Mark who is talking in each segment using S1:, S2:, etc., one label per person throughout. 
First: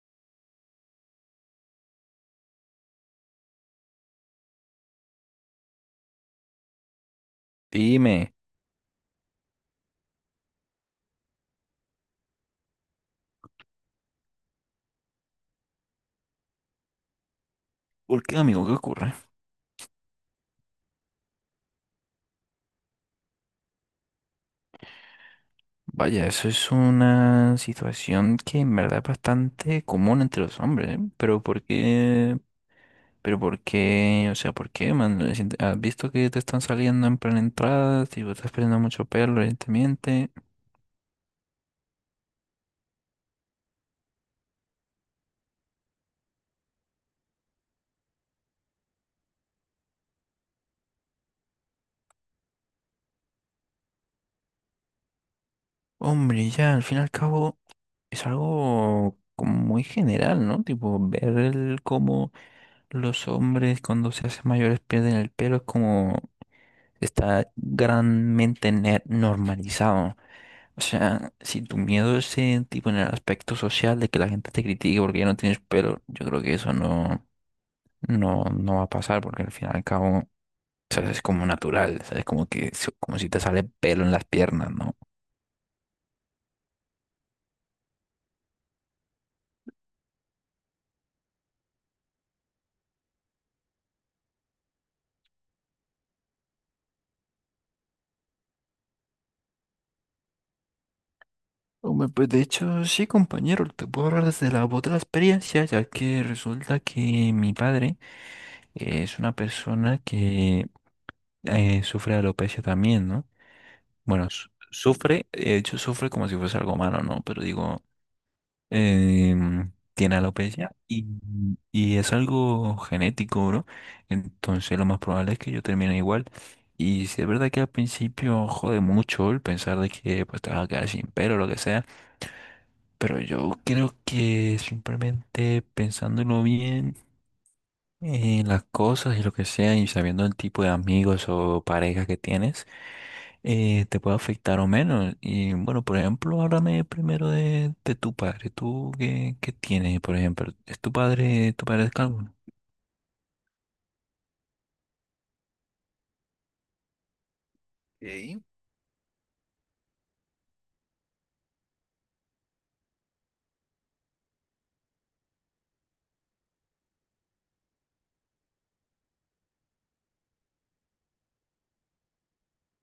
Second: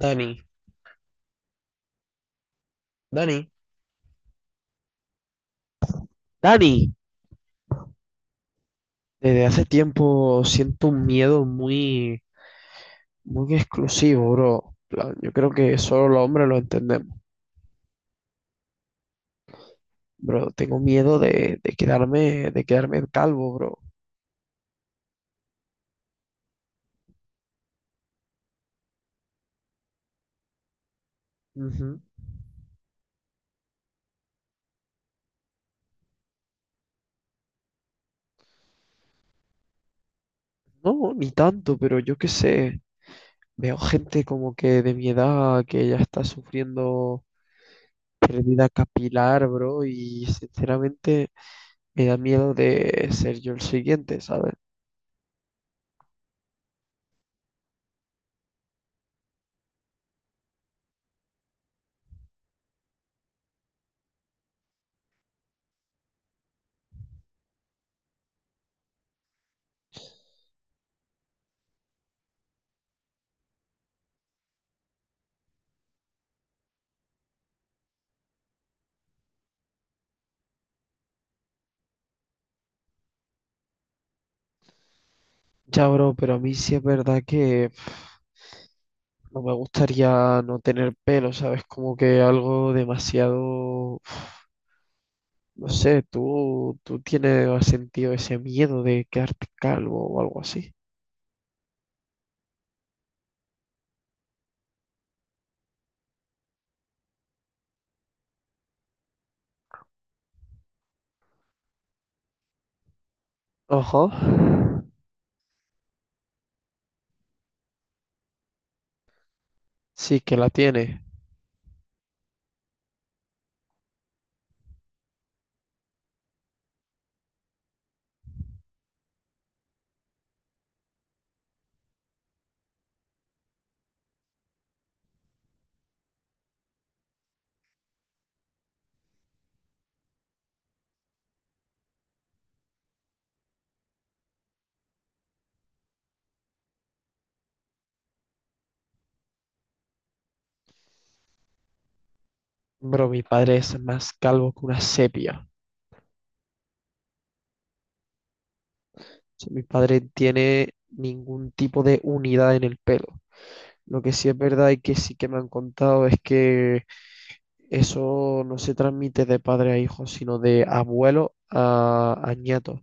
S1: Dani, Dani, Dani,
S2: Dime,
S1: desde hace tiempo siento un miedo muy exclusivo, bro. En plan, yo creo que solo los hombres lo entendemos,
S2: ¿por qué, amigo? ¿Qué ocurre?
S1: bro. Tengo miedo de quedarme calvo, bro.
S2: Vaya, eso es una situación que en verdad es bastante común entre los hombres, ¿eh? Pero ¿por
S1: Ujú.
S2: qué? Pero ¿por qué? O sea, ¿por qué, man? Es ¿Has visto que te están saliendo en plan entradas? Tipo, estás perdiendo mucho pelo, evidentemente.
S1: No, ni tanto, pero yo qué sé. Veo gente como que de mi edad que ya está sufriendo pérdida capilar, bro, y sinceramente me da miedo de ser yo el siguiente, ¿sabes?
S2: Hombre, ya, al fin y al cabo, es algo como muy general, ¿no? Tipo, ver el cómo los hombres cuando se hacen mayores pierden el pelo es como... Está granmente normalizado. O sea, si tu miedo es en, tipo en el aspecto social de que la gente te critique porque ya no tienes pelo, yo creo que eso no va a pasar porque al fin y al cabo, ¿sabes? Es como natural, ¿sabes? Como que, es como si te sale pelo en las piernas, ¿no?
S1: Ya, bro, pero a mí sí es verdad que no me gustaría no tener pelo, ¿sabes? Como que algo demasiado... No sé, tú tienes, ¿has sentido ese miedo de quedarte calvo o algo así?
S2: Hombre, pues de hecho, sí, compañero, te puedo hablar desde la voz de la experiencia, ya que resulta que mi padre es una persona que sufre de alopecia también, ¿no?
S1: Ojo.
S2: Bueno, sufre, de hecho, sufre como si fuese algo malo, ¿no? Pero digo... tiene
S1: Sí que la
S2: alopecia
S1: tiene.
S2: y es algo genético, bro. Entonces lo más probable es que yo termine igual. Y si es verdad que al principio jode mucho el pensar de que pues te vas a quedar sin pelo o lo que sea, pero yo creo que simplemente pensándolo bien en las cosas y lo que sea y sabiendo el tipo de amigos o parejas que tienes, te puede afectar o menos. Y bueno, por ejemplo, háblame primero de tu padre. ¿Tú qué, qué tienes, por ejemplo? ¿Es tu padre es calvo?
S1: Bro, mi padre es más calvo que una sepia.
S2: Ok.
S1: O sea, mi padre tiene ningún tipo de unidad en el pelo. Lo que sí es verdad y que sí que me han contado es que eso no se transmite de padre a hijo, sino de abuelo a nieto.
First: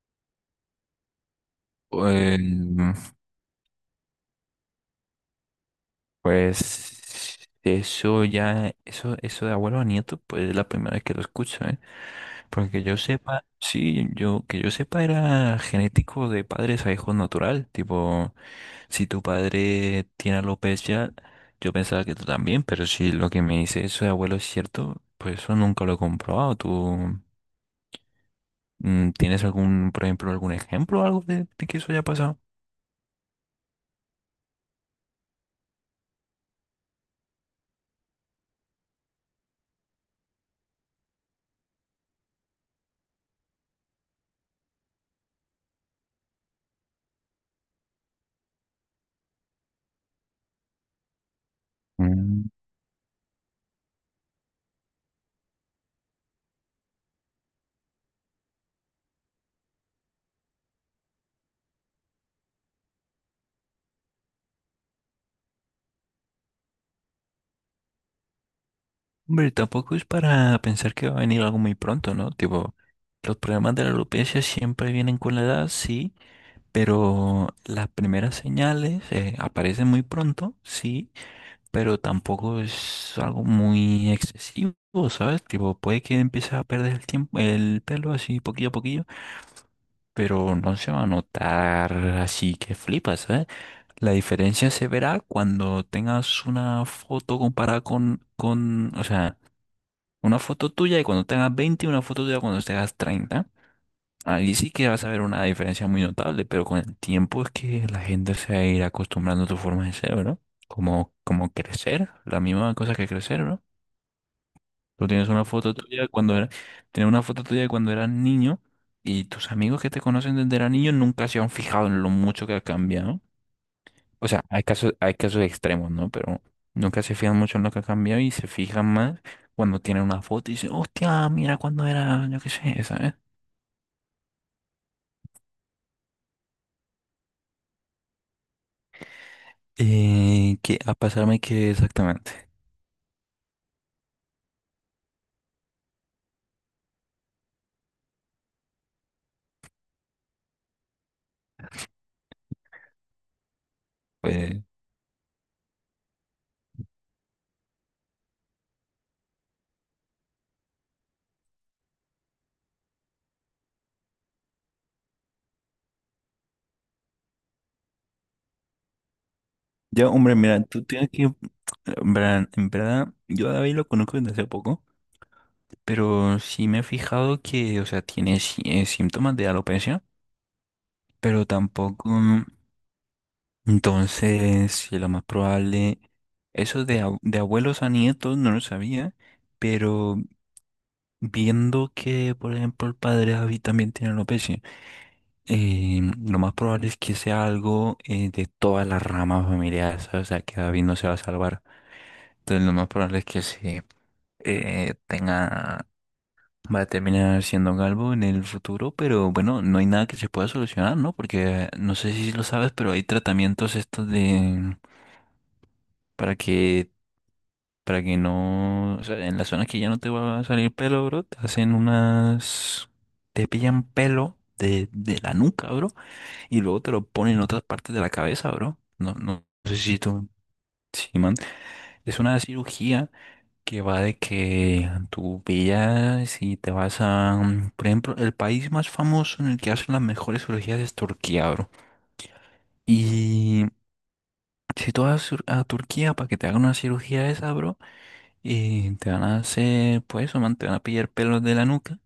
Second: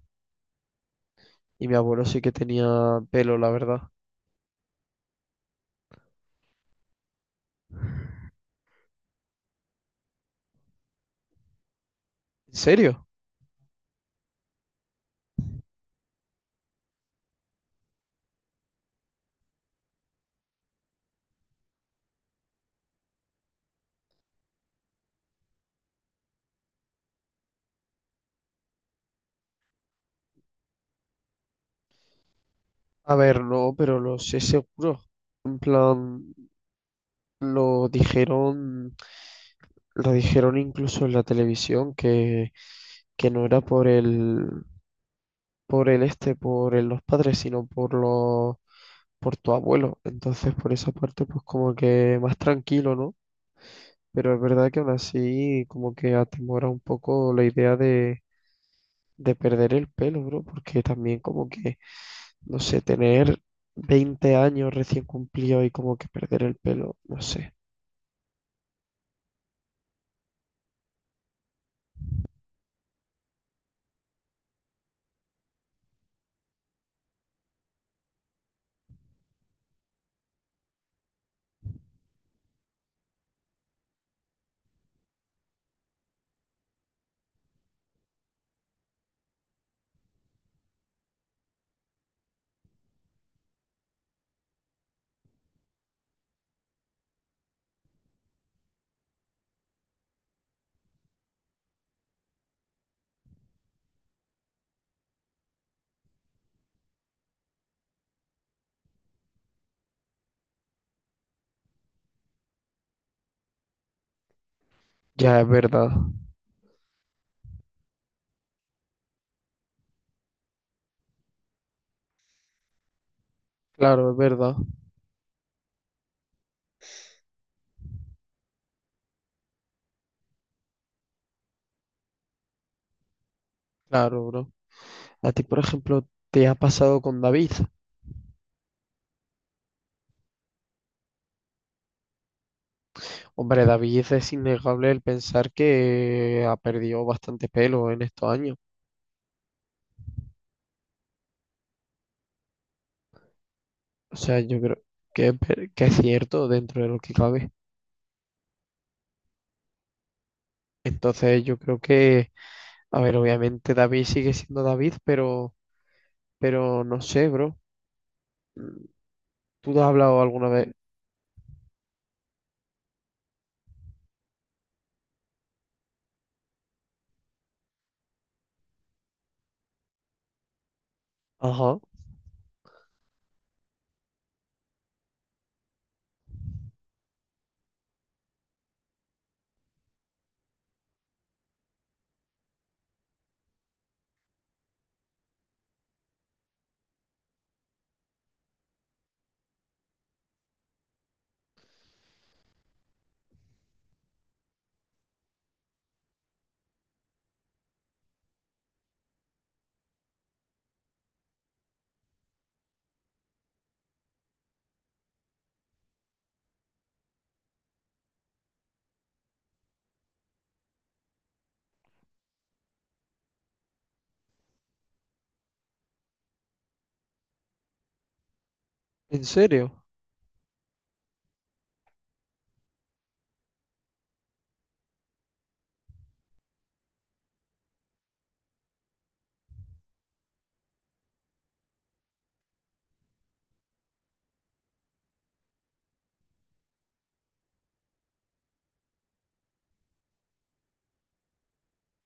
S1: Y mi abuelo
S2: O,
S1: sí que
S2: eh,
S1: tenía
S2: Eh,
S1: pelo, la verdad.
S2: Pues eso ya, eso de abuelo a nieto, pues es la primera vez que lo escucho, ¿eh?
S1: ¿En
S2: Porque yo
S1: serio?
S2: sepa, sí, yo, que yo sepa era genético de padres a hijos natural, tipo, si tu padre tiene alopecia, yo pensaba que tú también, pero si lo que me dice eso de abuelo es cierto, pues eso nunca lo he comprobado. ¿Tú tienes algún, por ejemplo, algún ejemplo o algo de que eso haya pasado?
S1: A ver, no, pero lo sé seguro. En plan, lo dijeron, lo dijeron incluso en la televisión que no era por el este, por el- los padres, sino por tu abuelo. Entonces, por esa parte, pues como que más
S2: Mm.
S1: tranquilo, ¿no? Pero es verdad que aún así, como que atemora un poco la idea de perder el pelo, bro, porque también como que no sé, tener 20 años recién cumplido y como que perder el pelo, no sé.
S2: Hombre, tampoco es para pensar que va a venir algo muy pronto, ¿no? Tipo, los problemas de la alopecia siempre vienen con la edad, sí, pero las primeras señales aparecen muy pronto, sí, pero tampoco es algo muy excesivo, ¿sabes? Tipo, puede que empieces a perder el tiempo, el pelo así poquillo a poquillo, pero no se va a notar así que flipas, ¿sabes? La diferencia se verá cuando tengas una foto comparada con, o sea, una foto tuya de cuando tengas 20 y una foto tuya cuando tengas treinta. Ahí sí que vas a ver una diferencia muy notable, pero con el tiempo es que la gente se va a ir acostumbrando a tu forma de ser, ¿no? Como, como crecer, la misma cosa que crecer, ¿no? Tú tienes
S1: Ya,
S2: una
S1: es
S2: foto
S1: verdad.
S2: tuya de cuando era, tienes una foto tuya de cuando eras niño y tus amigos que te conocen desde era niño nunca se han fijado en lo mucho que ha cambiado.
S1: Claro, es
S2: O sea,
S1: verdad.
S2: hay casos extremos, ¿no? Pero nunca se fijan mucho en lo que ha cambiado y se fijan más cuando tienen una foto y dicen, hostia, mira cuando era, yo qué sé, ¿sabes?
S1: Claro, bro. A ti, por ejemplo, te ha pasado con David.
S2: ¿Qué a pasarme qué exactamente?
S1: Hombre, David, es innegable el pensar que ha perdido bastante pelo en estos años. O sea, yo
S2: Pues,
S1: creo que es cierto dentro de lo que cabe. Entonces, yo creo a ver, obviamente David sigue siendo David, pero no sé, bro. ¿Tú te has
S2: ya,
S1: hablado
S2: hombre,
S1: alguna
S2: mira,
S1: vez?
S2: tú tienes que, en verdad, yo a David lo conozco desde hace poco, pero sí me he fijado que, o sea, tiene síntomas de alopecia, pero
S1: Ajá.
S2: tampoco. Entonces, sí, lo más probable, eso de de abuelos a nietos no lo sabía, pero viendo que, por ejemplo, el padre David también tiene alopecia, eh, lo más probable es que sea algo de todas las ramas familiares, ¿sabes? O sea, que David no se va a salvar. Entonces, lo más probable es que sí eh, tenga, va a terminar siendo galvo en el futuro, pero bueno, no hay nada que se pueda solucionar, ¿no? Porque no sé si lo sabes, pero hay tratamientos estos de para que... Para que no, o sea, en las zonas que ya no te va a salir pelo, bro, te hacen unas, te pillan pelo de la nuca, bro, y luego te lo ponen en otras partes de la cabeza, bro.
S1: ¿En
S2: No sé
S1: serio?
S2: si tú, sí, man. Es una cirugía que va de que tú pillas y te vas a, por ejemplo, el país más famoso en el que hacen las mejores cirugías es Turquía, bro. Y si tú vas a a Turquía para que te hagan una cirugía de esa, bro, y te van a hacer, pues eso, man, te van a pillar pelos de la nuca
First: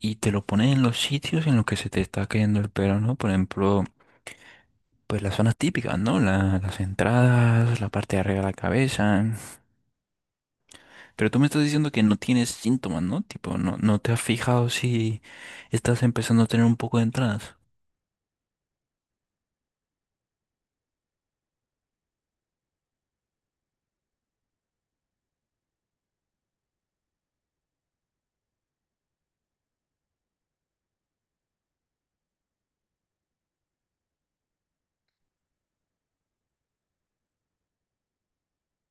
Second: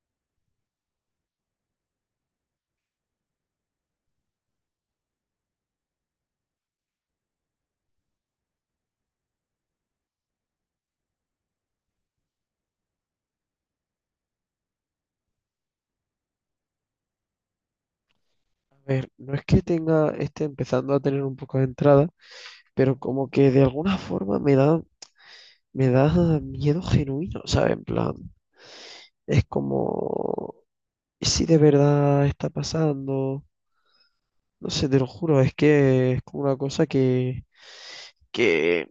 S2: y te lo pones en los sitios en los que se te está cayendo el pelo, ¿no? Por ejemplo, pues las zonas típicas, ¿no? Las entradas, la parte de arriba de la cabeza. Pero tú me estás diciendo que no tienes síntomas, ¿no? Tipo, no te has fijado si estás empezando a tener un poco de entradas.
S1: A ver, no es que tenga, esté empezando a tener un poco de entrada, pero como que de alguna forma me da miedo genuino, ¿sabes? En plan, es como, ¿y si de verdad está pasando? No sé, te lo juro, es que es como una cosa que,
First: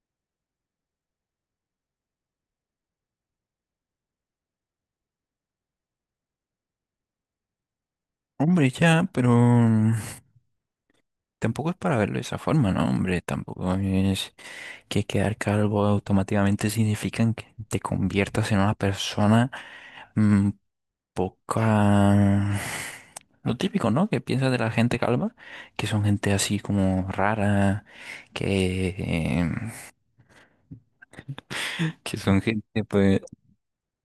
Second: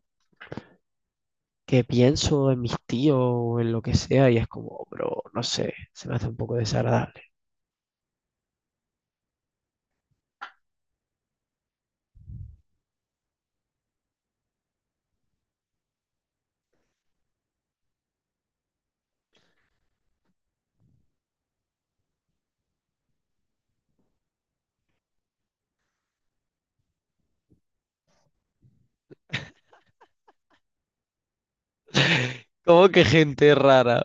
S1: que pienso en mis tíos o en lo que sea y es como, bro, no sé, se me hace un poco desagradable.
S2: Hombre, ya, pero tampoco es para verlo de esa forma, ¿no? Hombre, tampoco es que quedar calvo automáticamente significa que te conviertas en una persona mm, poca... Lo típico, ¿no? Que piensas de la gente calva, que son gente así como rara, que, que son gente,
S1: ¿Cómo que
S2: pues,
S1: gente rara?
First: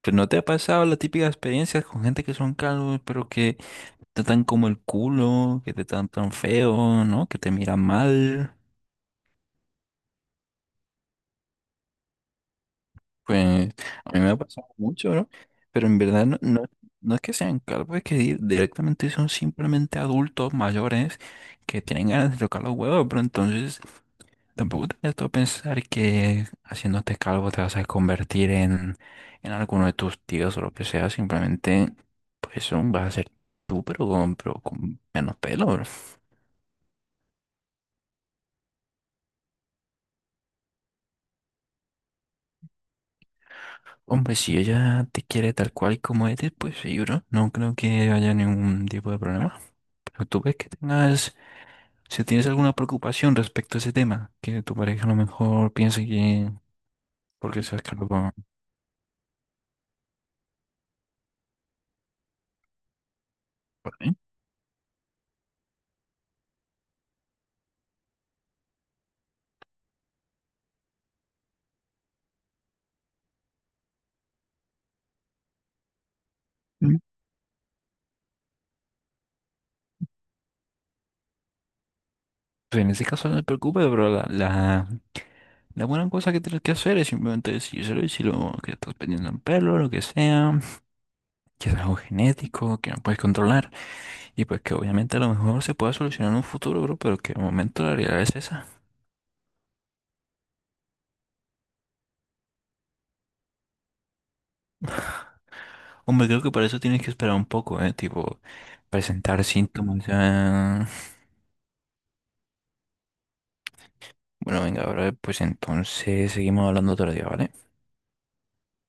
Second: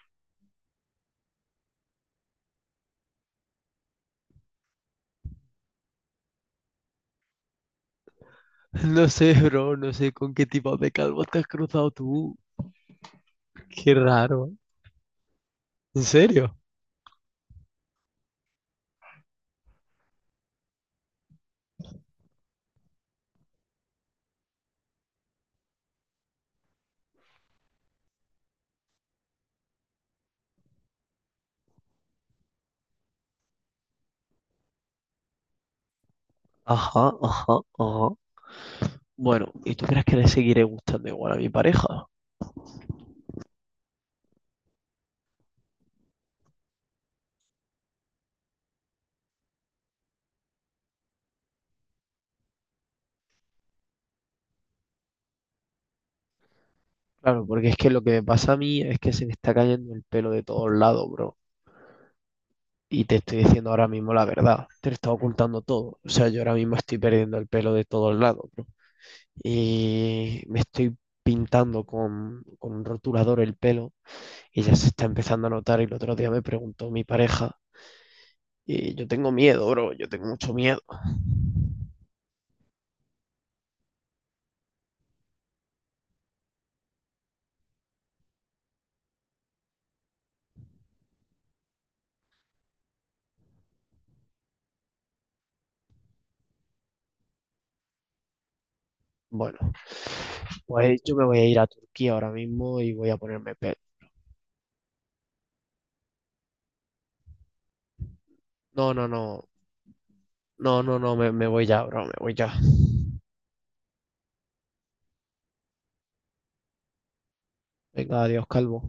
S2: pues, ¿no te ha pasado la típica experiencia con gente que son calvos, pero que te tratan como el culo, que te tratan tan feo, ¿no? Que te miran mal.
S1: No sé, bro, no sé con qué tipo de calvo te has cruzado tú.
S2: Pues
S1: Qué
S2: a mí me ha
S1: raro.
S2: pasado mucho, ¿no? Pero en
S1: ¿En
S2: verdad
S1: serio?
S2: no es que sean calvos, es que directamente son simplemente adultos mayores que tienen ganas de tocar los huevos, pero entonces tampoco te metas a pensar que haciéndote calvo te vas a convertir en alguno de tus tíos o lo que sea. Simplemente, pues, vas a ser tú, pero con menos pelo, bro.
S1: Ajá, ajá, ajá. Bueno, ¿y tú crees que le seguiré gustando igual a mi pareja?
S2: Hombre, si ella te quiere tal cual y como eres, pues sí, bro. No creo que haya ningún tipo de problema. Pero tú ves que tengas, si tienes alguna preocupación respecto a ese tema, que tu pareja a lo mejor piense que
S1: Claro,
S2: porque
S1: porque es
S2: seas
S1: que lo que me
S2: calvo,
S1: pasa a mí es que se me está cayendo el pelo de todos lados, bro. Y te estoy diciendo ahora
S2: por
S1: mismo
S2: mí.
S1: la verdad. Te lo está ocultando todo. O sea, yo ahora mismo estoy perdiendo el pelo de todos lados, bro. Y me estoy pintando con un rotulador el pelo y ya se está empezando a notar. Y el otro día me preguntó
S2: Mm.
S1: mi pareja y yo tengo miedo, bro. Yo tengo mucho miedo.
S2: Pues en ese caso no te preocupes, bro. La buena cosa que tienes que hacer es simplemente decírselo y si lo que estás perdiendo en pelo, lo que sea, que es algo genético, que no puedes controlar y pues que obviamente a lo mejor se pueda solucionar en un futuro, bro, pero que de momento la realidad es esa.
S1: Bueno, pues yo me voy a ir a Turquía ahora mismo y voy a ponerme pet.
S2: Hombre, creo que para eso tienes que esperar un poco, ¿eh? Tipo,
S1: No, no,
S2: presentar
S1: no,
S2: síntomas.
S1: no,
S2: Ah.
S1: no, no, me voy ya, bro, me voy ya.
S2: Bueno, venga, bro, pues entonces seguimos hablando otro día, ¿vale?
S1: Venga, adiós, calvo.